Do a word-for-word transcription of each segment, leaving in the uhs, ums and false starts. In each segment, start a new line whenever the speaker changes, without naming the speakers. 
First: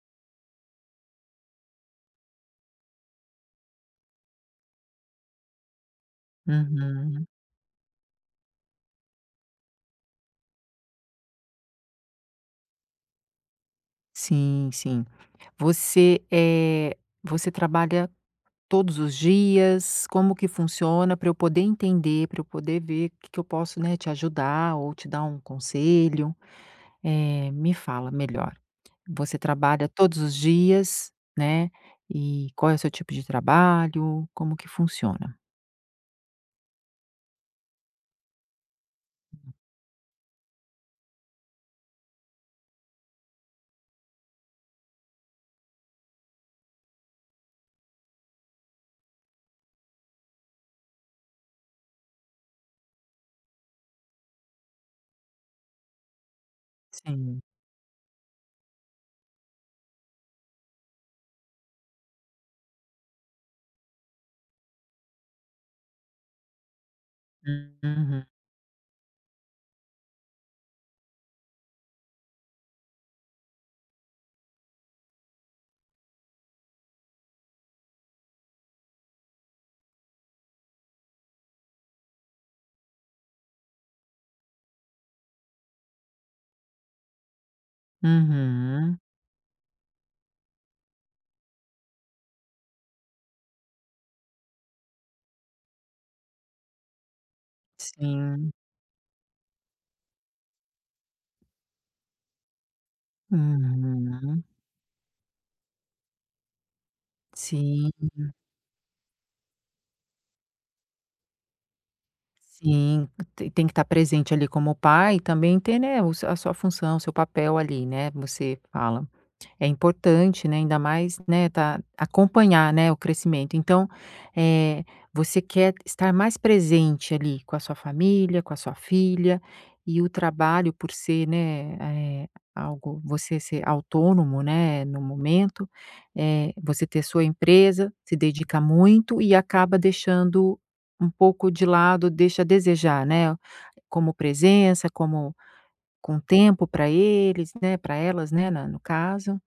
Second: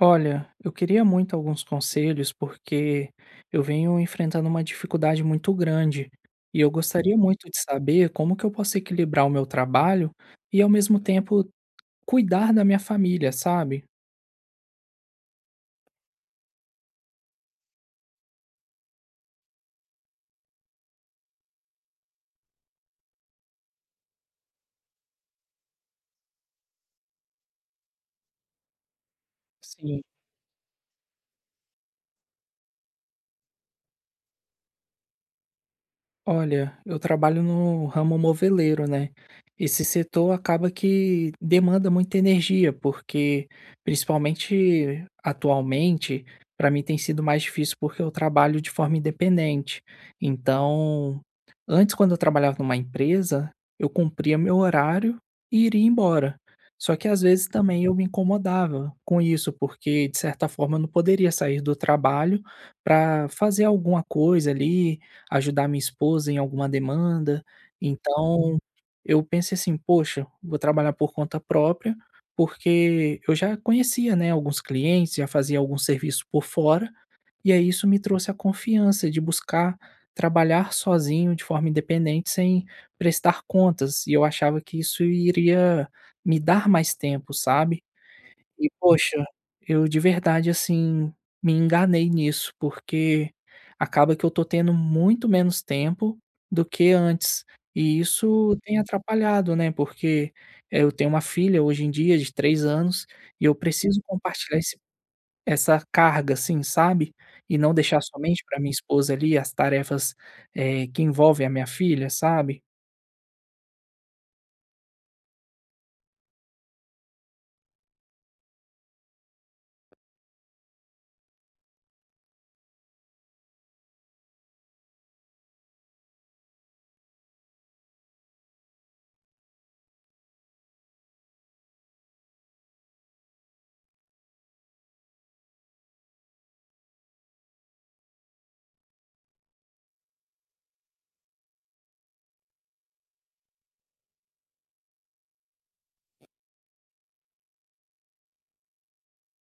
Olha, eu queria muito alguns conselhos porque eu venho enfrentando uma dificuldade muito grande e eu gostaria
Uhum.
muito de saber como que eu posso equilibrar o meu trabalho e ao mesmo tempo cuidar da minha família, sabe?
Sim, sim. Você, é você trabalha todos os dias? Como que funciona para eu poder entender, para eu poder ver o que que eu posso, né, te ajudar ou te dar um conselho? Eh, me fala melhor. Você trabalha
Sim.
todos os dias, né, e qual é o seu tipo de trabalho? Como que funciona?
Olha, eu trabalho no ramo moveleiro, né? Esse setor acaba que demanda muita energia, porque principalmente atualmente, para mim tem sido mais difícil porque eu trabalho de forma independente. Então, antes quando eu trabalhava numa empresa, eu cumpria meu horário e iria embora. Só que às
Sim.
vezes também eu me incomodava com isso, porque de certa forma eu não poderia sair do trabalho para fazer alguma coisa ali ajudar minha esposa em alguma demanda.
Uhum.
Então, eu pensei assim: "Poxa, vou trabalhar por conta própria", porque eu já conhecia, né, alguns clientes, já fazia algum serviço por fora, e aí isso me trouxe a confiança de buscar trabalhar sozinho de forma independente, sem prestar contas, e eu achava que isso iria me dar mais tempo, sabe. E
Uhum.
poxa, eu de verdade, assim, me enganei nisso, porque acaba que eu tô tendo muito menos tempo do que antes. E
Sim.
isso tem atrapalhado, né, porque, eh, eu tenho uma filha hoje em dia de três anos e eu preciso
Uhum.
compartilhar esse essa carga, assim, sabe, e não deixar
Sim.
somente para minha esposa ali as tarefas, eh, que envolvem a minha filha, sabe.
Sim, te tem que estar presente ali como pai e também ter, né, o seu- a sua função, o seu papel ali, né, você fala. É importante, né, ainda mais, né, tá acompanhar, né, o crescimento. Então, eh, você quer estar mais presente ali com a sua família, com a sua filha, e o trabalho por ser, né, eh, algo você ser autônomo, né, no momento, eh, você ter sua empresa, se dedica muito e acaba deixando um pouco de lado, deixa a desejar, né, como presença, como com tempo para eles, né, para elas, né, na no caso.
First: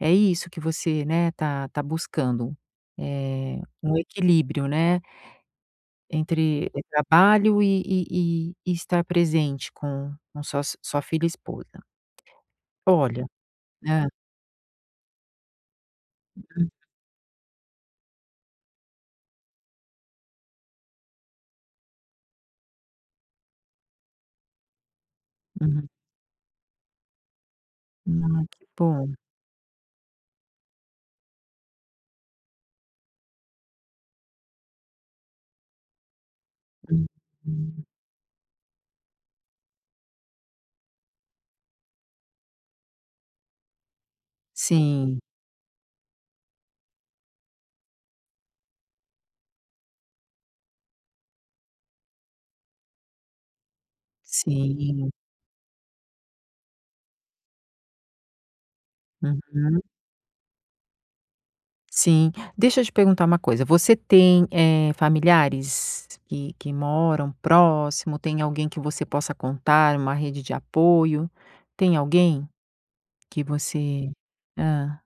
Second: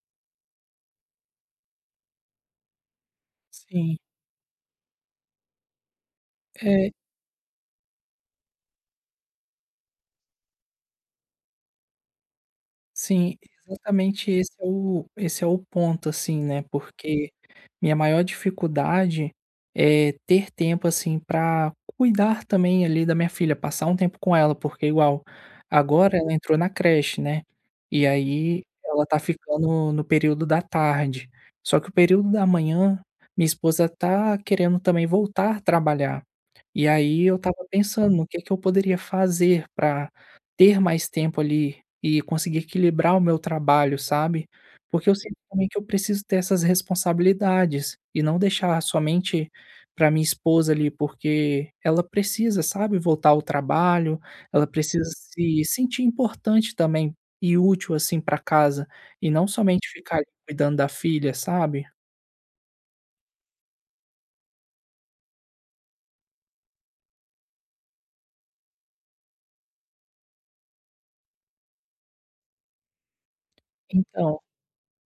É isso que você, né, tá tá buscando, eh, um
Sim.
equilíbrio, né, entre
É.
trabalho e e e e estar presente com com sua sua filha e esposa. Olha,
Sim,
né?
exatamente esse é o esse é o ponto, assim, né, porque minha maior dificuldade é ter tempo, assim, para cuidar também ali da minha filha, passar um tempo com ela, porque igual,
Uhum.
agora ela entrou na creche, né, e
Ah,
aí
que
ela
bom.
tá ficando no período da tarde, só que o período da manhã, minha esposa tá querendo também voltar a trabalhar, e aí eu estava
Uhum.
pensando no que que eu poderia fazer para ter mais tempo ali e conseguir equilibrar o meu trabalho, sabe. Porque eu
Sim,
sinto também que eu preciso ter essas responsabilidades, e não deixar somente para minha esposa ali, porque ela precisa, sabe, voltar ao trabalho, ela precisa
sim.
se sentir importante também, e útil, assim, para casa, e não
Uhum.
somente ficar ali cuidando da filha, sabe.
Sim. Deixa eu te perguntar uma coisa, você tem, eh, familiares que que moram próximo? Tem alguém que você possa contar, uma rede de apoio? Tem alguém? Que você
Então,
hã,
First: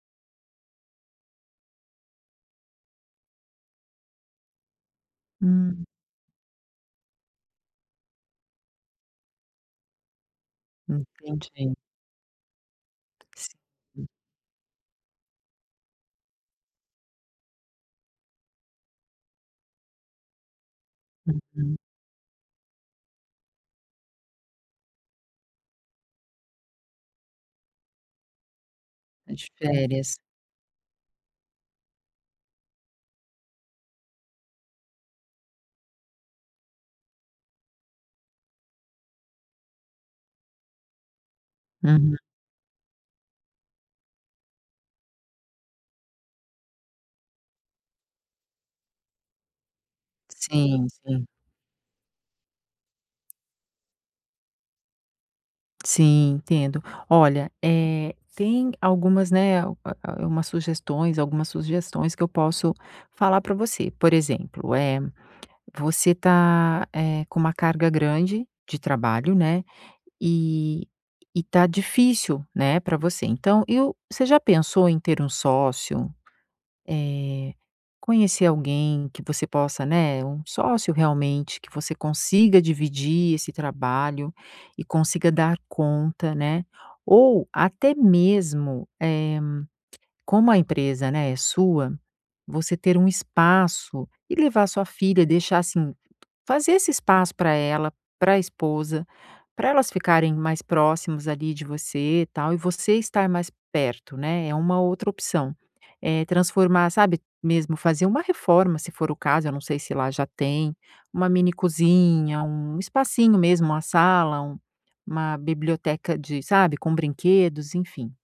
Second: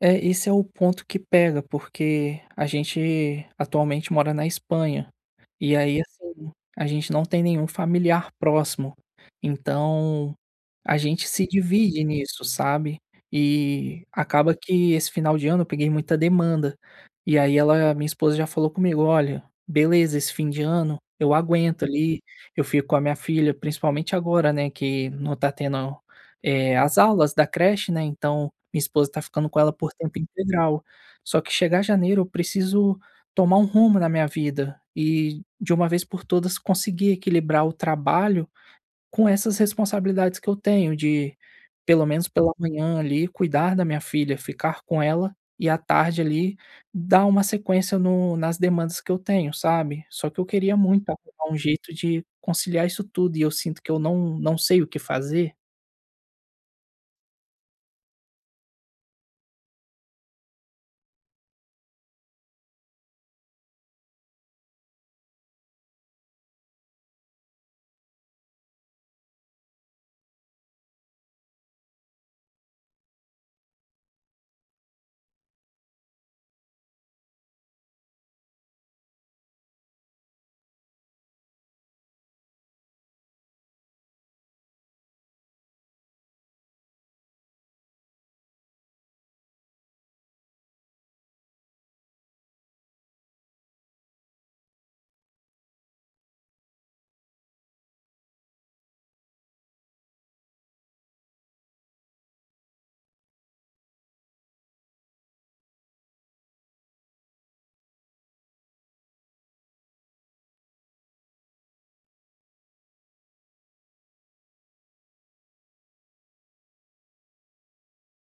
é, esse é o ponto que pega, porque a gente atualmente mora na Espanha. E
hum,
aí, assim, a gente não tem nenhum familiar próximo. Então, a gente se
entendi.
divide nisso, sabe? E
Sim,
acaba que esse final de ano eu peguei muita demanda. E aí ela, minha esposa já falou comigo, olha, beleza, esse fim de ano eu
uhum,
aguento ali, eu fico com a minha filha, principalmente agora, né, que não tá tendo eh, as aulas da creche, né? Então, minha esposa tá
de
ficando com ela por
férias.
tempo integral. Só que chegar janeiro eu preciso tomar um rumo na minha vida e, de uma vez por todas, conseguir equilibrar o trabalho com essas responsabilidades que eu tenho de, pelo
Uhum.
menos pela manhã ali, cuidar da minha filha, ficar com ela e à tarde ali dar uma sequência no nas demandas que eu tenho, sabe. Só que eu queria
Sim,
muito
sim.
arrumar um jeito de conciliar isso tudo e eu sinto que eu não não sei o que fazer.
Sim, entendo. Olha, eh, tem algumas, né, u a umas sugestões algumas sugestões que eu posso falar para você. Por exemplo, é você tá, eh, com uma carga grande de trabalho, né, e e tá difícil, né, para você. Então, eu você já pensou em ter um sócio? eh, conhecer alguém que você possa, né, um sócio realmente, que você consiga dividir esse trabalho e consiga dar conta, né? Ou até mesmo, eh, como a empresa, né, é sua, você ter um espaço e levar sua filha, deixar assim. Fazer esse espaço para ela, para a esposa, para elas ficarem mais próximos ali de você e tal, e você estar mais perto, né, é uma outra opção. Eh, transformar, sabe, mesmo fazer uma reforma, se for o caso, eu não sei se lá já tem, uma mini cozinha, um espacinho mesmo, uma sala, um uma biblioteca de sabe, com brinquedos, enfim.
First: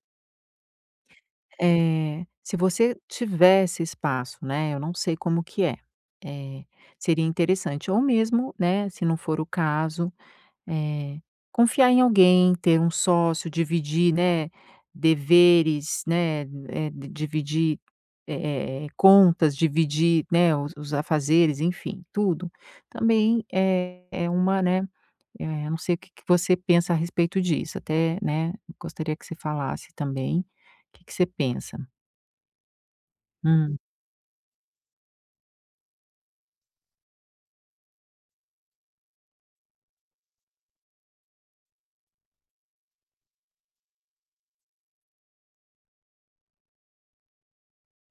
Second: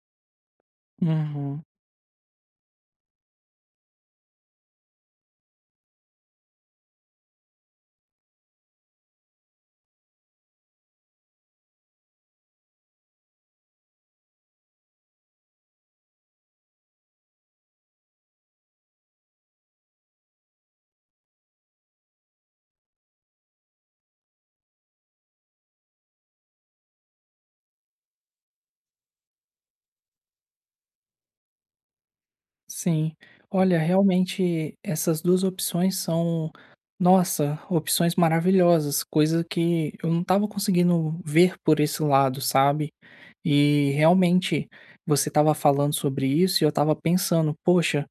Uhum.
É, se você tivesse espaço, né, eu não sei como que é, eh, seria interessante ou mesmo, né, se não for o caso, eh, confiar em alguém, ter um sócio, dividir, né, deveres, né, eh, d dividir, eh eh, contas, dividir, né, os os afazeres, enfim, tudo, também é é uma, né, é, eu não sei o que que você pensa a respeito disso, até, né, gostaria que você falasse também. O que que você pensa?
Sim.
Hum,
Olha, realmente essas duas opções são, nossa, opções maravilhosas, coisa que eu não estava conseguindo ver por esse lado, sabe. E realmente você estava falando sobre isso e eu estava pensando: "Poxa,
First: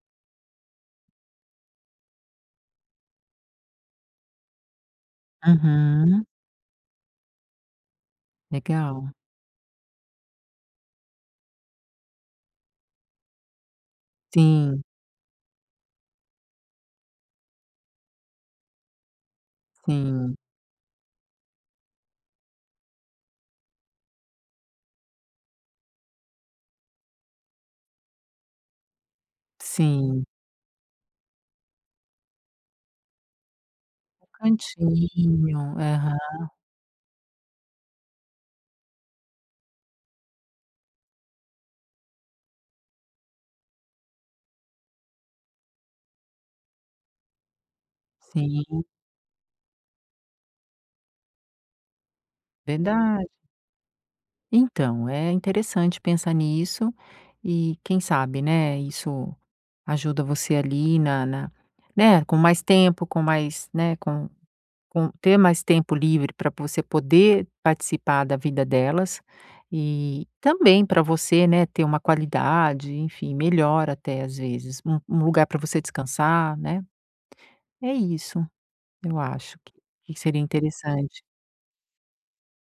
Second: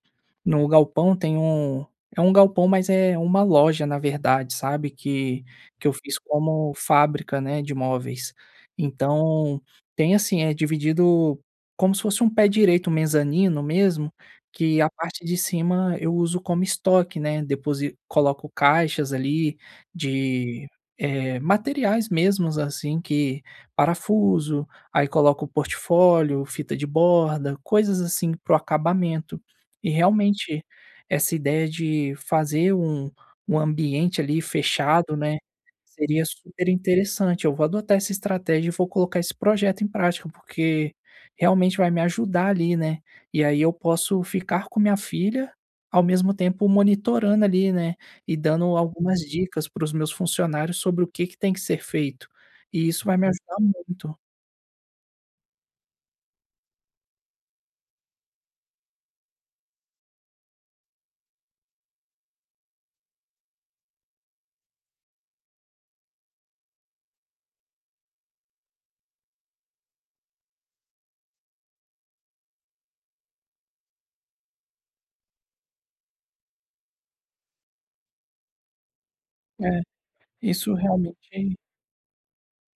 no galpão tem um". É um galpão, mas é uma loja, na verdade, sabe, que que eu fiz
uhum,
como fábrica, né, de móveis.
legal.
Então tem assim, é dividido como se fosse um pé direito, um mezanino mesmo, que
Sim,
a parte de cima eu uso como estoque, né. Depois coloco caixas ali
sim,
de, eh, materiais mesmos, assim, que parafuso, aí coloco portfólio, fita de borda, coisas assim para o acabamento. E
sim.
realmente essa ideia de fazer um um ambiente
Um
ali fechado, né,
cantinho,
seria
aham,
super interessante. Eu vou adotar essa estratégia e vou colocar esse projeto em prática, porque realmente vai me ajudar ali, né. E aí eu posso ficar com minha filha, ao mesmo tempo monitorando ali, né, e dando
sim,
algumas dicas para os meus funcionários sobre o que que tem que ser feito. E isso vai
verdade.
me ajudar muito.
Então, é interessante pensar nisso e quem sabe, né, isso ajuda você ali na na né, com mais tempo, com mais, né, com Com ter mais tempo livre para você poder participar da vida delas, e também para você, né, ter uma qualidade, enfim, melhor até às vezes, um um lugar para você descansar, né. É isso, eu acho que
É,
que seria
isso
interessante.
realmente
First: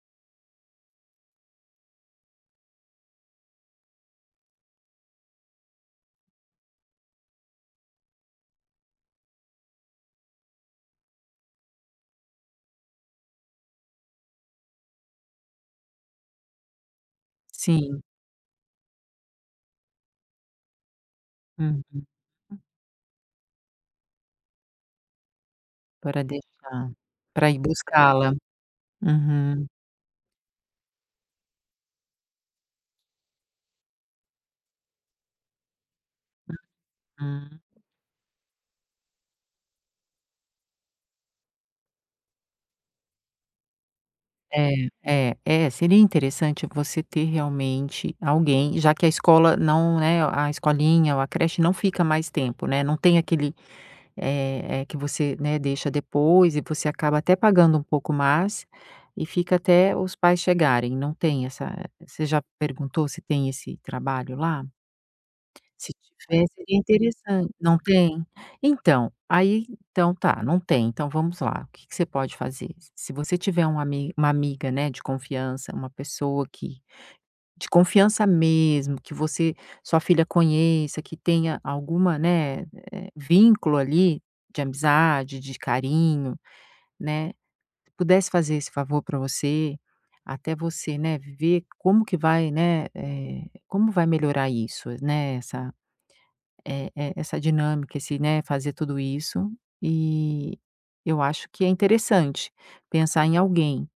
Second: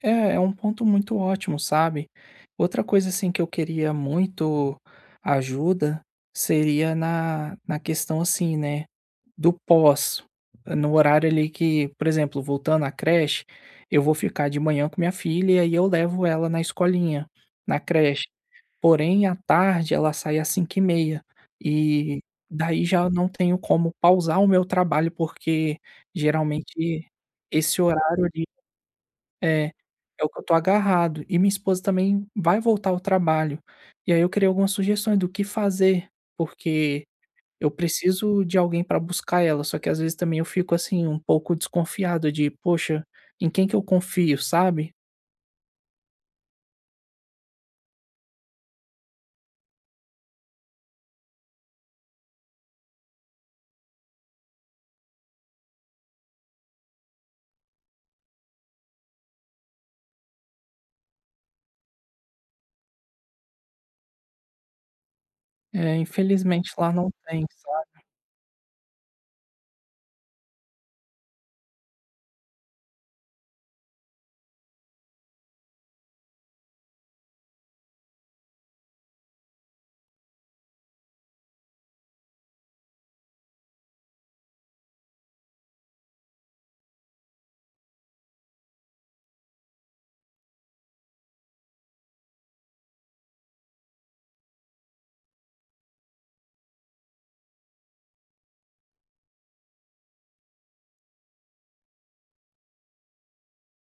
é, é um ponto muito ótimo, sabe. Outra coisa, assim, que eu queria muito ajuda, seria na na questão, assim, né, do pós. Eh, no horário ali que, por exemplo, voltando à creche, eu vou ficar de manhã com minha filha, e aí eu levo ela na escolinha, na
Sim,
creche. Porém, à tarde ela sai às cinco e meia
uhum,
e daí já não tenho como pausar o meu trabalho, porque
para deixar,
geralmente
pra ir
esse horário
buscá-la.
ali
Uhum,
é, é o que eu tô agarrado. E minha esposa também vai voltar ao trabalho. E aí eu queria algumas sugestões do que fazer, porque
hum.
eu preciso de alguém para buscar ela, só que às vezes também eu fico assim um pouco desconfiado de: "Poxa, em quem que eu confio?",
É,
sabe?
é, É, seria interessante você ter realmente alguém, já que a escola não, né, a escolinha ou a creche não fica mais tempo, né, não tem aquele, eh eh, que você, né, deixa depois e você acaba até pagando um pouco mais e fica até os pais chegarem, não tem essa. Você já perguntou se tem esse trabalho lá? Se
É,
tiver
infelizmente
seria
lá não tem,
interessan não
sabe?
tem? Então, aí então tá, não tem, então vamos lá, o que que você pode fazer? Se você tiver um ami uma amiga, né, de confiança, uma pessoa que de confiança mesmo, que você sua filha conheça, que tenha alguma, né, eh, vínculo ali, de amizade, de carinho, né, se pudesse fazer esse favor para você, até você, né, ver como que vai, né, eh, como vai melhorar isso, né, essa eh eh, essa dinâmica, esse, né, fazer tudo isso, e eu acho que é interessante pensar em alguém,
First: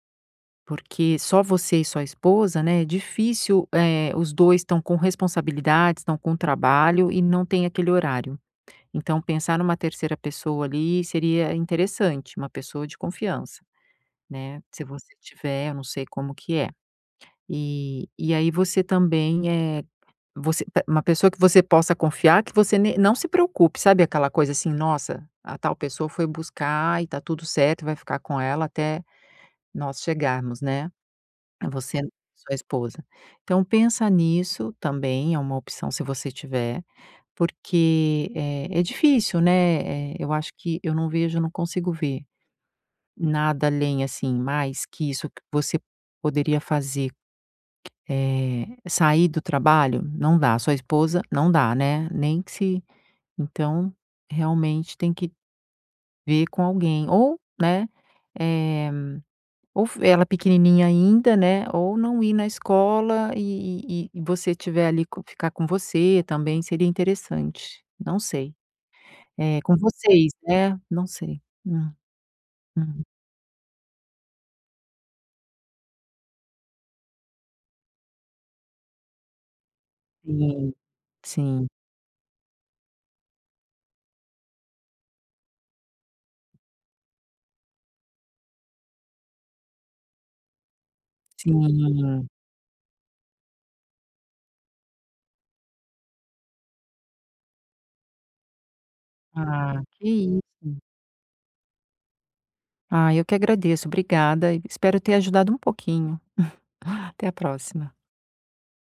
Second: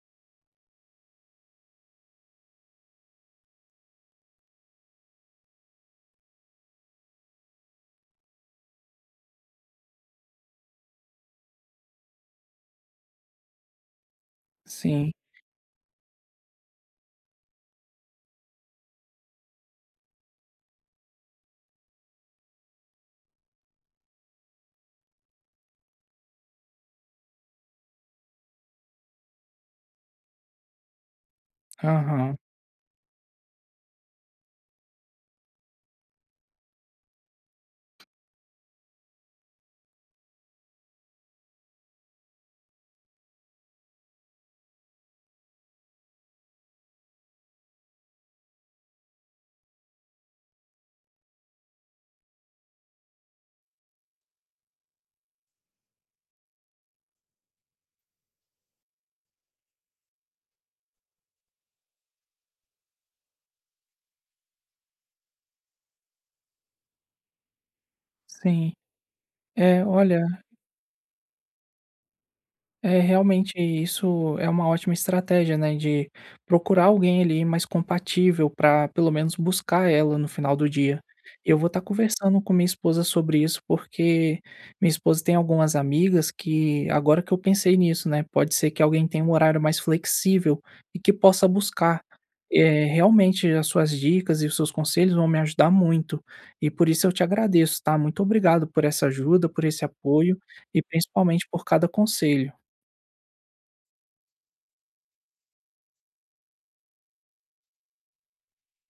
porque só você e sua esposa, né, é difícil, eh, os dois estão com responsabilidades, estão com trabalho e não tem aquele horário. Então pensar numa terceira pessoa ali seria interessante, uma pessoa de confiança, né, se
Sim.
você tiver, eu não sei como que é. E e aí você também, é você pe uma pessoa que você possa confiar, que você ne não se preocupe, sabe aquela coisa assim: "Nossa, a tal pessoa foi buscar e tá tudo certo, vai ficar com ela até nós chegarmos", né, você
Aham.
sua esposa. Então pensa nisso também, é uma opção se você tiver, porque é é difícil, né, eh, eu acho que eu não vejo, eu não consigo ver nada além, assim, mais que isso que você poderia fazer. Eh, sair do trabalho? Não dá. Sua esposa? Não dá, né, nem que se então, realmente tem que ver com alguém ou, né, eh, ou f ela pequenininha ainda, né, ou não ir na escola e e e você tiver ali co ficar com você também seria interessante, não sei.
Sim.
Eh, com
É, olha,
vocês, né, não sei. Hum,
é,
hum.
realmente isso é uma ótima estratégia, né, de procurar alguém ali mais compatível para pelo menos buscar ela no final do
Sim,
dia. Eu
sim,
vou estar conversando com minha esposa sobre isso, porque minha esposa tem algumas amigas que, agora que eu pensei nisso, né, pode ser que alguém tenha um horário mais flexível e que possa buscar.
sim.
É, realmente as suas dicas e os seus conselhos vão me ajudar muito. E por isso eu te agradeço, tá? Muito obrigado por essa ajuda, por
Ah,
esse
que
apoio
isso.
e principalmente por cada conselho.
Ah, eu que agradeço. Obrigada e espero ter ajudado um pouquinho. Até a próxima.